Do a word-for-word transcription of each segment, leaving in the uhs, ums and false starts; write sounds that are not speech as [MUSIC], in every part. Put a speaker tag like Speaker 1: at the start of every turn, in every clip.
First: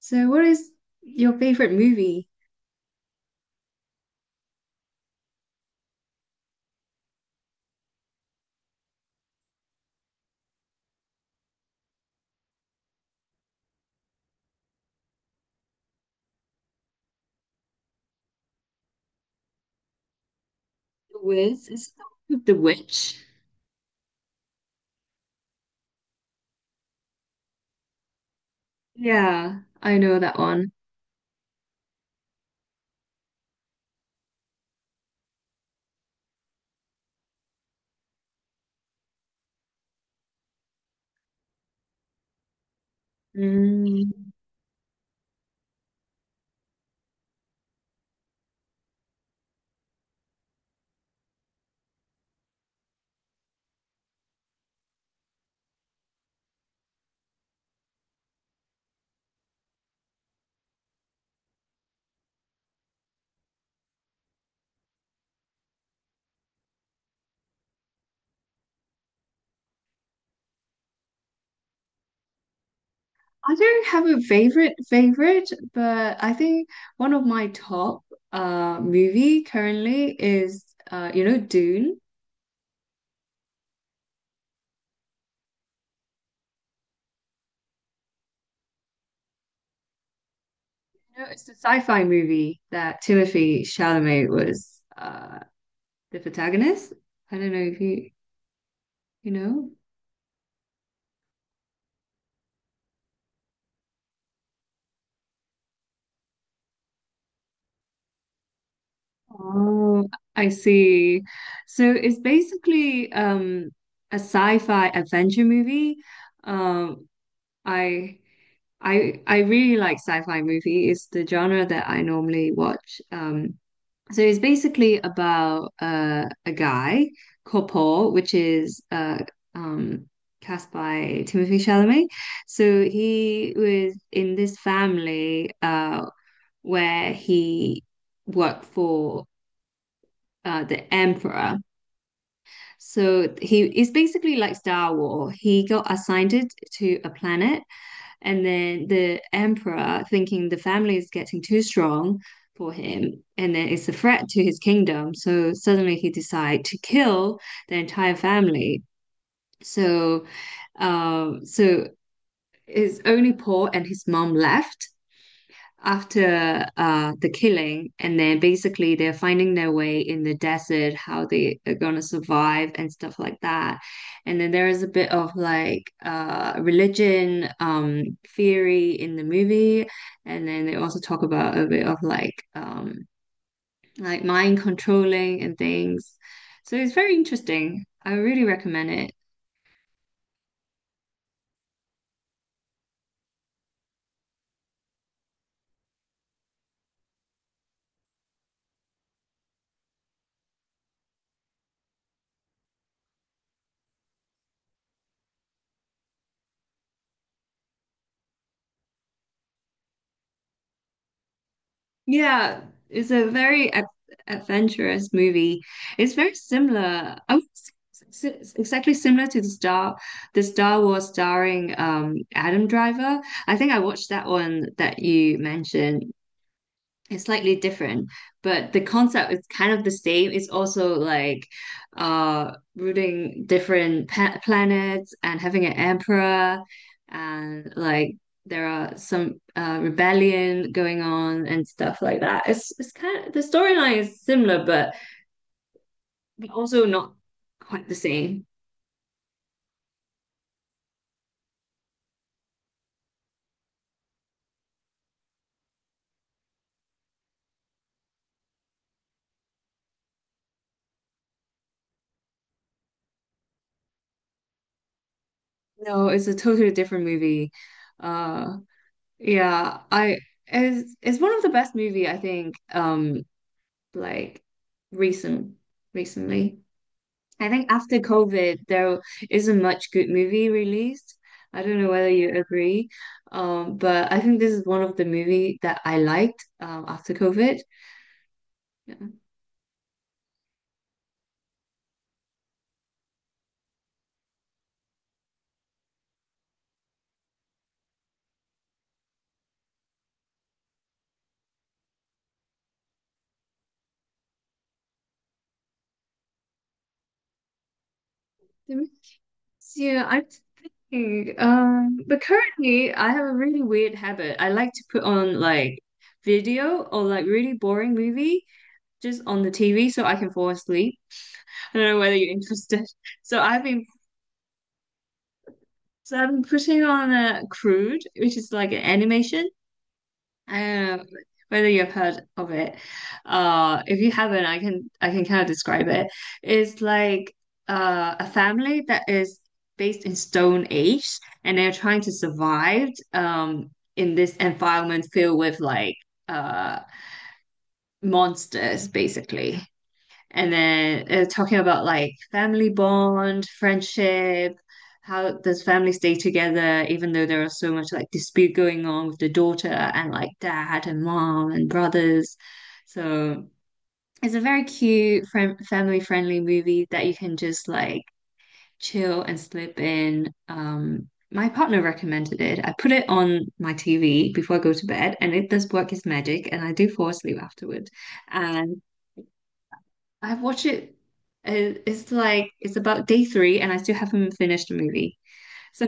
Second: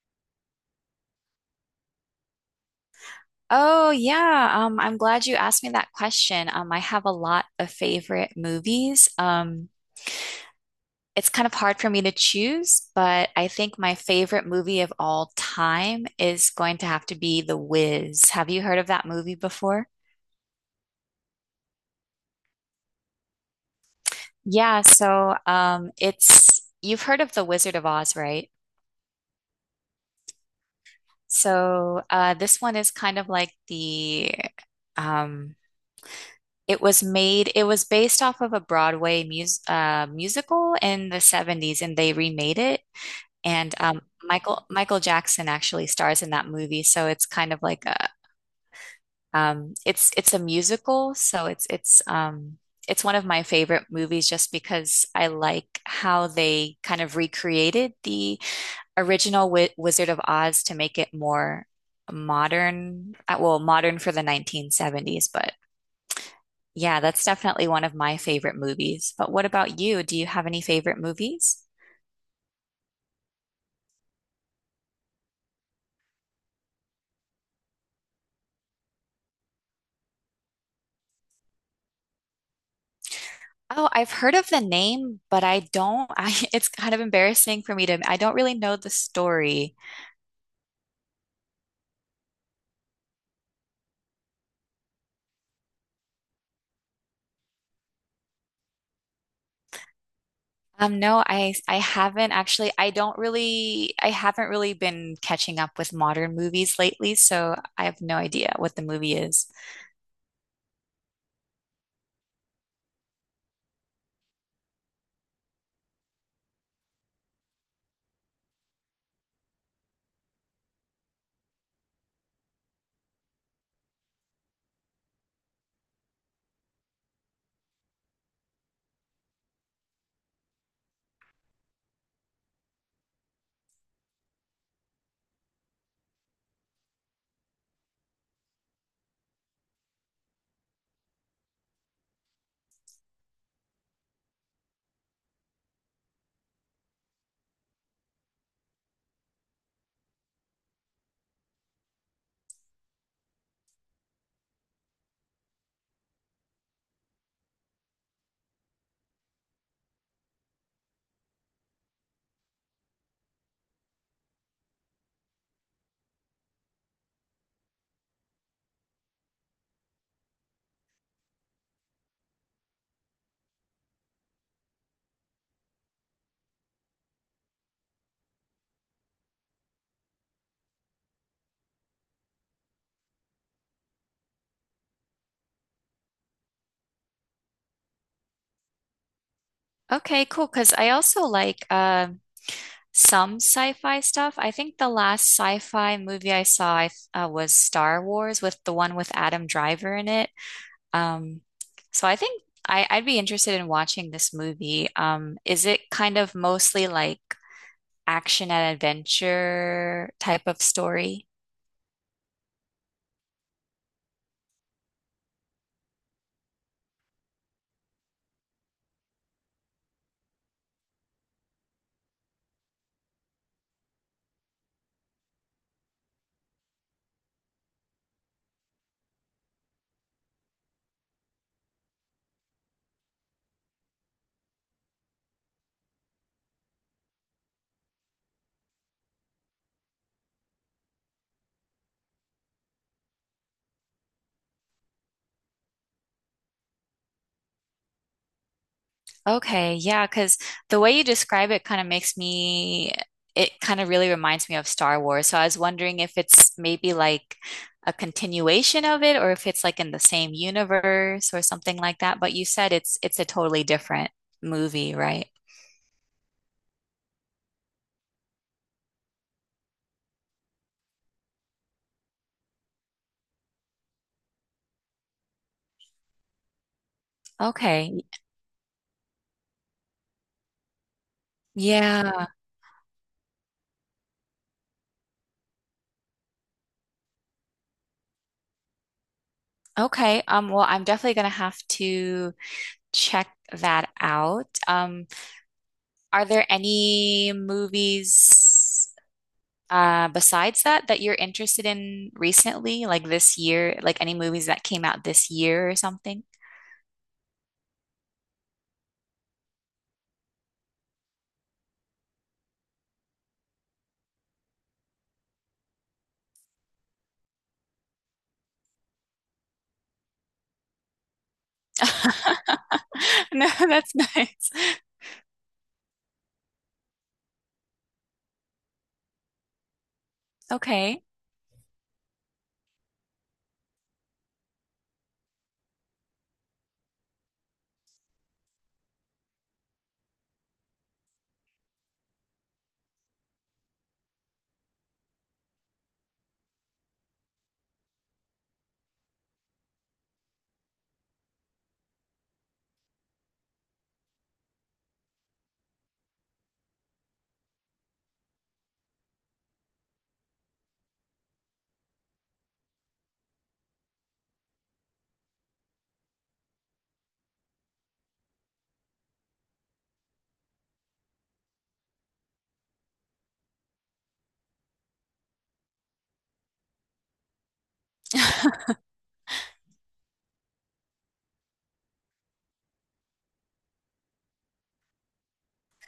Speaker 1: So, what is your favorite movie?
Speaker 2: Oh yeah, um, I'm glad you asked me that question. Um, I have a lot of favorite movies. Um, it's kind of hard for me to choose, but I think my favorite movie of all time is going to have to be The Wiz. Have you heard of that movie before?
Speaker 1: The Wiz, is it the one with the witch?
Speaker 2: Yeah, so um, it's you've heard of The Wizard of Oz, right?
Speaker 1: Yeah, I know that one.
Speaker 2: So uh, this one is kind of like the um, It was made, it was based off of a Broadway mus uh, musical in the seventies and they remade it. And um,
Speaker 1: Mm.
Speaker 2: Michael Michael Jackson actually stars in that movie. So it's kind of like a um, it's it's a musical. So it's it's um, it's one of my favorite movies just because I like how they kind of recreated the original Wi Wizard of Oz to make it more modern, uh, well, modern for the nineteen seventies, but yeah, that's definitely one of my favorite movies. But what about you? Do you have any favorite movies?
Speaker 1: I don't have a favorite favorite, but I think one of my top uh movie currently is uh you know Dune.
Speaker 2: Oh, I've heard of the name, but I don't. [LAUGHS] I it's kind of embarrassing for me to I don't really know the story.
Speaker 1: You know, it's the sci-fi movie that Timothy Chalamet was uh the protagonist. I don't know if you you know.
Speaker 2: Um, no, I I haven't actually. I don't really I haven't really been catching up with modern movies lately, so I have no idea what the movie is.
Speaker 1: Oh, I see. So it's basically um a sci-fi adventure movie. Um, I I I really like sci-fi movie. It's the genre that I normally watch. Um, so it's basically about uh, a guy called Paul, which is uh um cast by Timothy Chalamet. So he was in this family uh where he worked for uh, the emperor. So he is basically like Star Wars. He got assigned it to a planet, and then the emperor, thinking the family is getting too strong for him, and then it's a threat to his kingdom. So suddenly he decide to kill the entire family. So, um, so his only Paul and his mom left after uh, the killing, and then basically they're finding their way in the desert, how they are gonna survive and stuff like that. And then there is a bit of like uh, religion um, theory in the movie, and then they also talk about a bit of like um, like mind controlling and things. So it's very interesting. I really recommend it.
Speaker 2: Okay, cool. Because I also like um some sci-fi stuff. I think the last sci-fi movie I saw I th- uh, was Star Wars with the one with Adam Driver in it. Um, so I think I, I'd be interested in watching this movie. Um, is it kind of mostly like action and adventure type of story?
Speaker 1: Yeah, it's a very ad adventurous movie. It's very similar. I would say it's it's exactly similar to the Star, the Star Wars starring um Adam Driver. I think I watched that one that you mentioned. It's slightly different, but the concept is kind of the same. It's also like uh rooting different pa planets and having an emperor and like there are some uh rebellion going on and stuff like that. It's it's kind of the storyline is similar but but also not quite the same.
Speaker 2: Okay, yeah, because the way you describe it kind of makes me, it kind of really reminds me of Star Wars. So I was wondering if it's maybe like a continuation of it or if it's like in the same universe or something like that. But you said it's it's a totally different movie, right?
Speaker 1: No, it's a totally different movie. Uh yeah, I it's, it's one of the best movie I think um like recent recently. I think after
Speaker 2: Okay.
Speaker 1: COVID, there isn't much good movie released. I don't know whether
Speaker 2: Yeah.
Speaker 1: you agree, um, but I think this is one of the movie that I liked um, after COVID. Yeah,
Speaker 2: Okay. Um, well, I'm definitely gonna have to check that out. Um, are there any movies? Uh, besides that, that you're interested in recently, like this year, like any movies that came out this year or something?
Speaker 1: That makes- yeah, I'm thinking. Um, but currently, I have a really weird habit. I like to put on like video or like really boring movie just on the T V so I can fall asleep. I don't know whether you're interested.
Speaker 2: [LAUGHS]
Speaker 1: [LAUGHS] So
Speaker 2: No,
Speaker 1: I've been
Speaker 2: that's nice.
Speaker 1: So I'm putting on a crude, which is like an animation. Um,
Speaker 2: Okay.
Speaker 1: whether you've heard of it. Uh, if you haven't, I can I can kind of describe it. It's like uh, a family that is based in Stone Age, and they're trying to survive um in this environment filled with like uh monsters, basically. And then uh, talking about like family bond, friendship, how does family stay together even though there are so much like dispute going on with the daughter and like dad and mom and brothers. So it's a very cute friend family friendly movie that you can just like chill and slip in. Um, my partner recommended it. I put it on my T V before I go to bed, and it does work its magic, and I do fall asleep afterward.
Speaker 2: [LAUGHS]
Speaker 1: I watch it. uh, It's like it's about day three, and I still haven't finished the movie. So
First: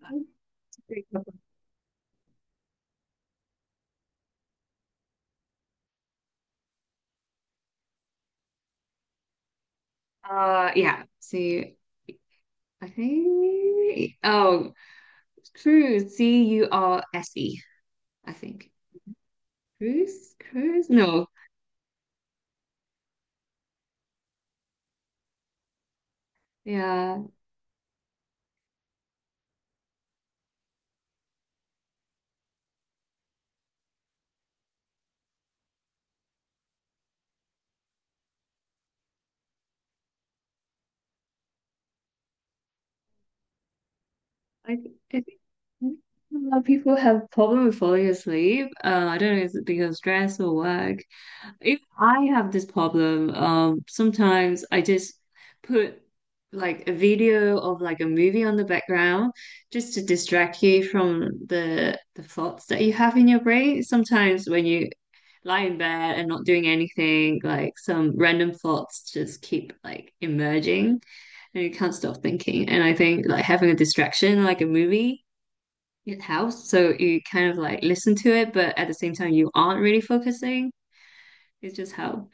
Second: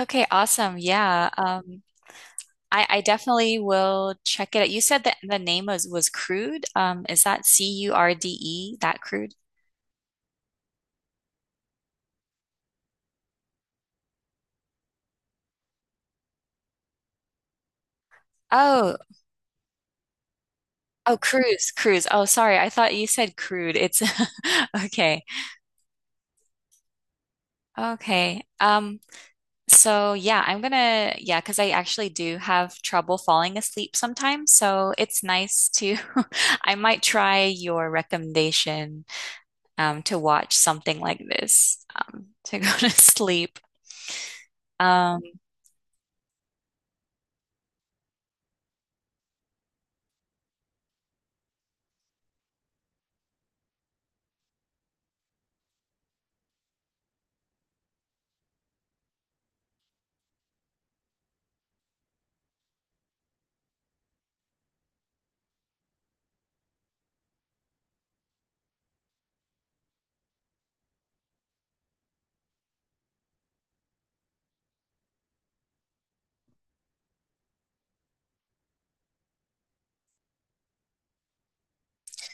Speaker 2: Okay, awesome. Yeah. Um, I, I definitely will check it out. You said that the name was was Crude. Um, is that C U R D E, that Crude?
Speaker 1: uh, yeah. So I think oh, Cruise, C U R S E. I think
Speaker 2: Oh,
Speaker 1: Cruise, Cruise.
Speaker 2: oh,
Speaker 1: No,
Speaker 2: Cruise, Cruise. Oh, sorry. I thought you said Crude. It's [LAUGHS] okay.
Speaker 1: yeah.
Speaker 2: Okay. Um, so yeah, I'm gonna yeah, because I actually do have trouble falling asleep sometimes. So it's nice to [LAUGHS] I might try your recommendation um, to watch something like this um, to go [LAUGHS] to sleep.
Speaker 1: I th- I
Speaker 2: Um,
Speaker 1: think a lot of people have problem with falling asleep. Uh, I don't know, is it because of stress or work? If I have this problem, um, sometimes I just put like a video of like a movie on the background just to distract you from the the thoughts that you have in your brain. Sometimes when you lie in bed and not doing anything, like some random thoughts just keep like emerging and you can't stop thinking. And I think like having a distraction, like a movie, it helps. So you kind of like listen to it, but at the same time you aren't really focusing. It's just how.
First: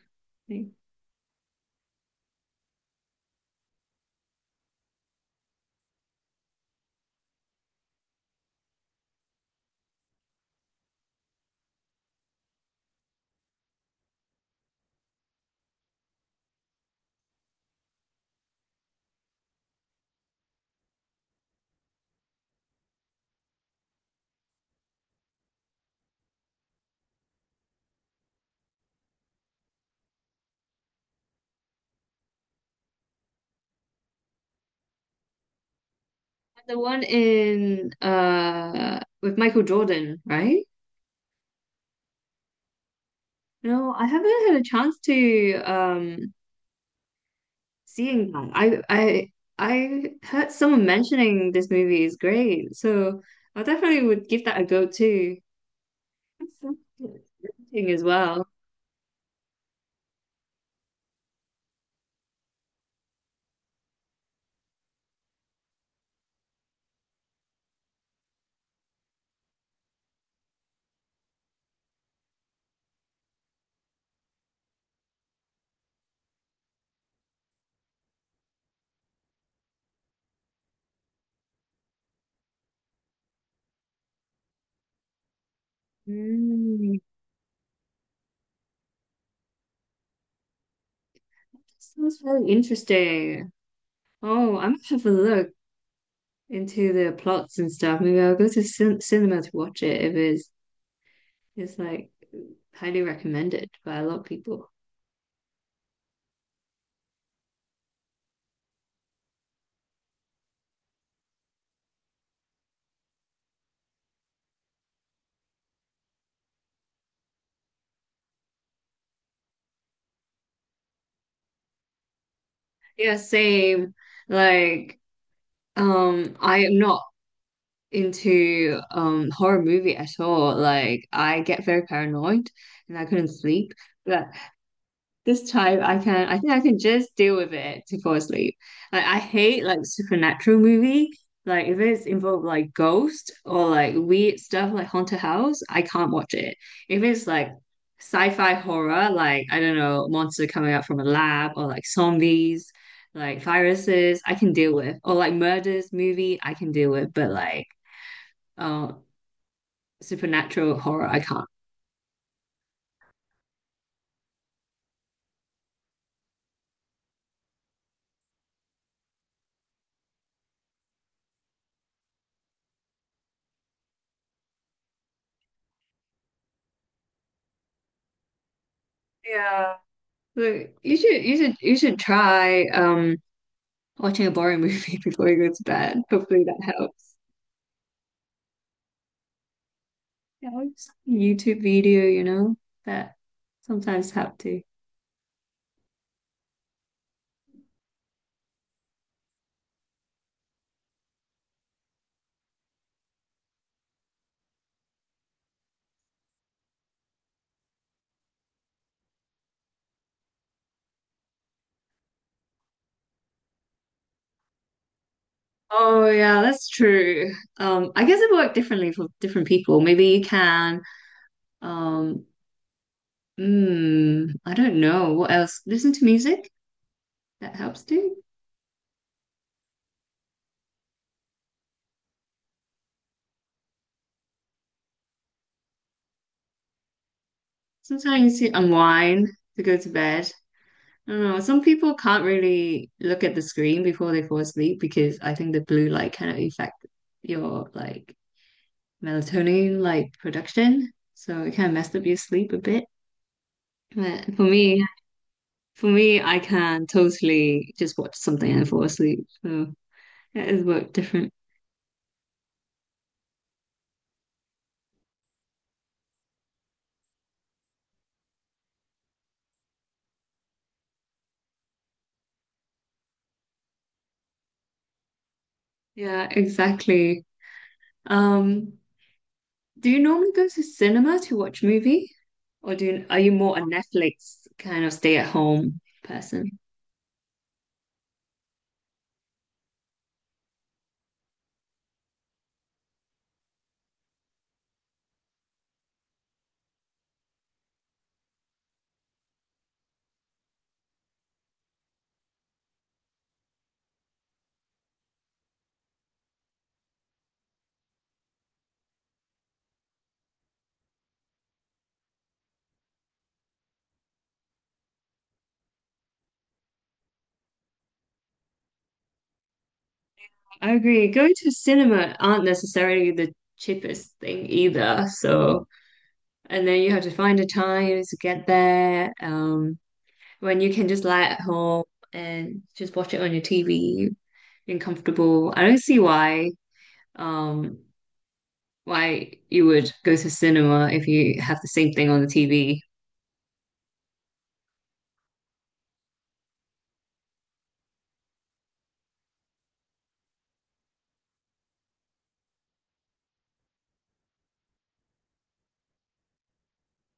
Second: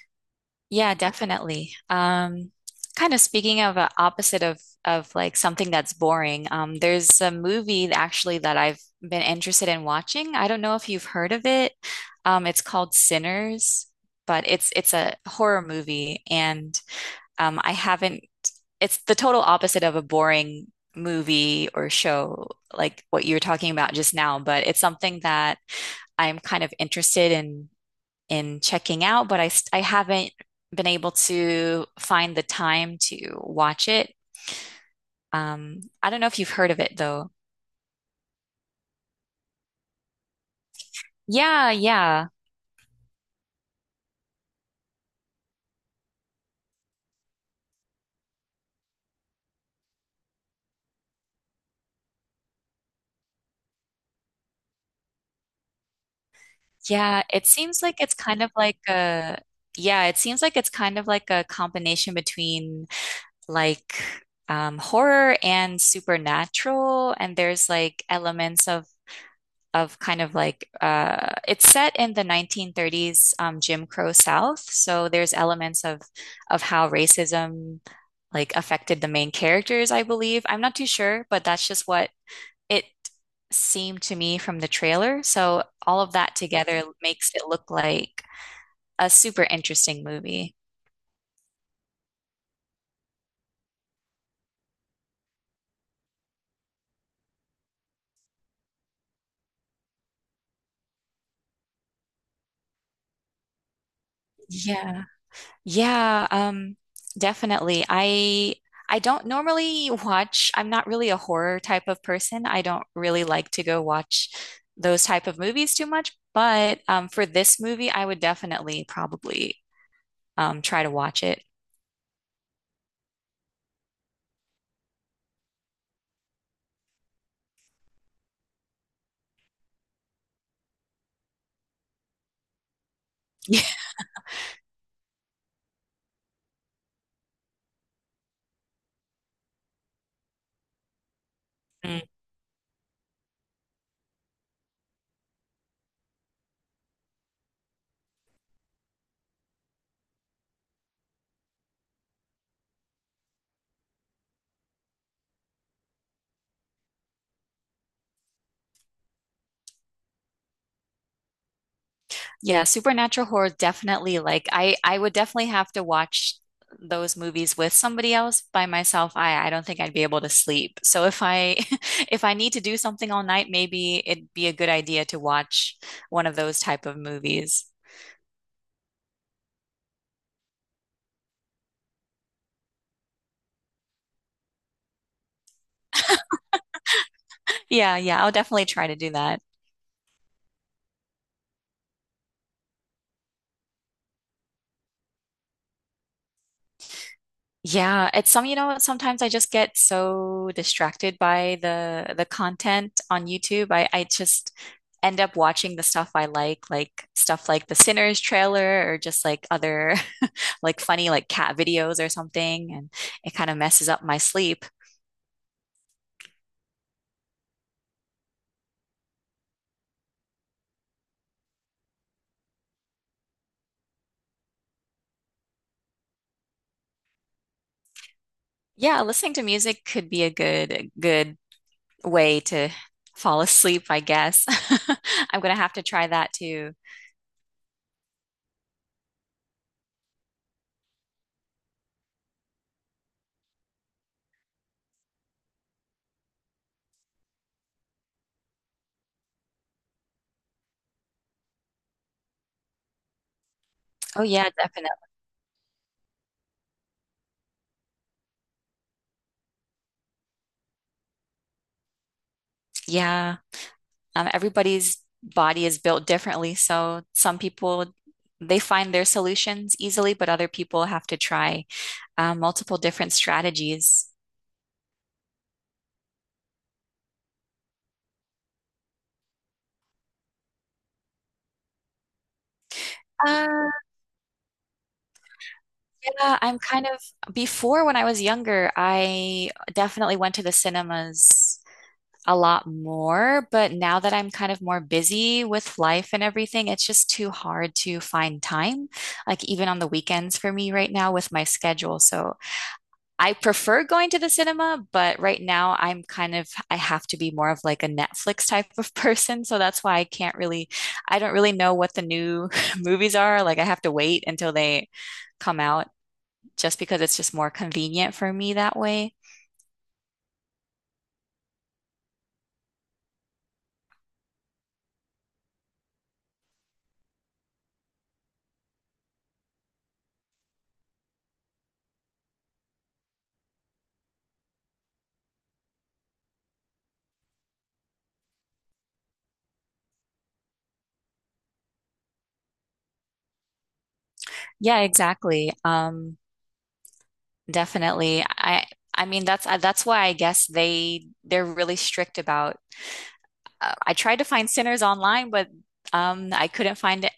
Speaker 1: Like,
Speaker 2: Yeah, definitely. Um, kind of speaking of a opposite of of like something that's boring, um, there's a movie actually that I've been interested in watching. I don't know if you've heard of it. Um, it's called Sinners, but it's it's a horror movie, and um, I haven't. It's the total opposite of a boring movie or show like what you were talking about just now, but it's something that I'm kind of interested in in checking out, but I I haven't been able to find the time to watch it. Um, I don't know if you've heard
Speaker 1: The
Speaker 2: of it
Speaker 1: one
Speaker 2: though.
Speaker 1: in uh with Michael Jordan, right?
Speaker 2: Yeah, yeah.
Speaker 1: No, I haven't had a chance to um seeing that. I I I heard someone mentioning this movie is great, so I definitely would give that a go too. That's so good.
Speaker 2: Yeah, it seems
Speaker 1: Interesting
Speaker 2: like
Speaker 1: as
Speaker 2: it's kind
Speaker 1: well.
Speaker 2: of like a yeah, it seems like it's kind of like a combination between like um horror and supernatural and there's like elements of of kind of like uh, it's set in the nineteen thirties um, Jim Crow South, so there's elements of of how racism like affected the main characters, I believe. I'm not too sure, but that's just what it seemed to me from the trailer. So all of that together
Speaker 1: Mm,
Speaker 2: makes it look like a super interesting movie.
Speaker 1: sounds really interesting. Oh, I'm gonna have a look into the plots and stuff. Maybe I'll go to cin cinema to watch it if it's it's like highly recommended by a lot of people.
Speaker 2: Yeah. Yeah, um, definitely. I I don't normally watch, I'm not really a horror type of person. I don't really like to go watch those type of movies too much, but um, for this movie, I would definitely probably um, try to watch it.
Speaker 1: Yeah, same. Like, um, I am not into um horror movie at all. Like, I get very paranoid and I couldn't sleep. This time I can, I think I can just deal with it to fall asleep. Like I hate like supernatural movie. Like if it's
Speaker 2: [LAUGHS]
Speaker 1: involved like ghost or like weird stuff like Haunted House, I can't watch it. If it's like sci-fi horror, like I don't know, monster coming out from a lab or like zombies, like viruses, I can deal with. Or like murders movie, I can deal with, but like uh supernatural horror, I can't.
Speaker 2: Yeah, supernatural horror definitely like I I would definitely have to watch those movies with somebody else by myself. I I don't think I'd be able to sleep. So if I [LAUGHS] if I need to do something all night, maybe it'd be a good idea to watch one of those type of movies.
Speaker 1: Yeah. Look, you should you should you should try um watching a boring movie [LAUGHS] before you go to bed. Hopefully that helps.
Speaker 2: Yeah, yeah, I'll definitely try to do that.
Speaker 1: Helps. YouTube video, you know, that sometimes help too.
Speaker 2: Yeah, it's some, you know, what, sometimes I just get so distracted by the the content on YouTube. I I just end up watching the stuff I like, like stuff like the Sinners trailer or just like other [LAUGHS] like funny like cat videos or something, and it kind of messes up my sleep.
Speaker 1: Oh yeah, that's true. Um, I guess it worked differently for different people. Maybe you can, um, mm, I don't know what else. Listen to music, that helps too.
Speaker 2: Yeah, listening to music could be a good good way to fall asleep, I guess. [LAUGHS] I'm gonna have to try that too.
Speaker 1: Sometimes you unwind to go to bed. I don't know. Some people can't really look at the screen before they fall asleep because I think the blue light kind of affect your like melatonin like production, so it can mess up your sleep a bit.
Speaker 2: Oh
Speaker 1: But for
Speaker 2: yeah,
Speaker 1: me,
Speaker 2: definitely.
Speaker 1: for me, I can totally just watch something and fall asleep. So it is work different.
Speaker 2: Yeah. Um, everybody's body is built differently. So some people, they find their solutions easily, but other people have to try uh, multiple different strategies.
Speaker 1: Yeah, exactly. Um, do you normally go to cinema to watch movie, or do you, are you
Speaker 2: Uh,
Speaker 1: more a Netflix kind of stay at home
Speaker 2: yeah,
Speaker 1: person?
Speaker 2: I'm kind of, before when I was younger, I definitely went to the cinemas a lot more, but now that I'm kind of more busy with life and everything, it's just too hard to find time, like even on the weekends for me right now with my schedule. So I prefer going to the cinema, but right now I'm kind of, I have to be more of like a Netflix type of [LAUGHS] person. So that's why I can't really, I don't really know what the new [LAUGHS] movies are. Like I have to wait until they come out just because it's just more convenient for me that way.
Speaker 1: I agree. Going to cinema aren't necessarily the cheapest thing either. So, and then you have to find the time to get there. Um, when you can just lie at home and just watch it on your T V and comfortable. I don't see why um why you would go to cinema if you have the same thing on the T V.
Speaker 2: Yeah, exactly. Um, definitely. I, I mean, that's, uh, that's why I guess they, they're really strict about, uh, I tried to find Sinners online, but um, I couldn't find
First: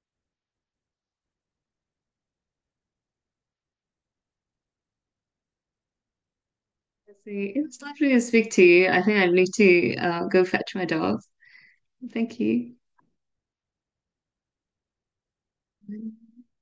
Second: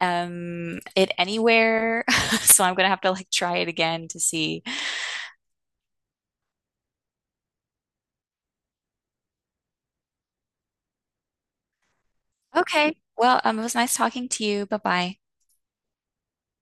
Speaker 2: um it anywhere. [LAUGHS] So I'm gonna have to like try it again to see.
Speaker 1: Let's see. It was lovely to speak to you. I think I need to uh, go fetch my dog. Thank you.
Speaker 2: Okay. Well, um, it was nice talking to you. Bye bye.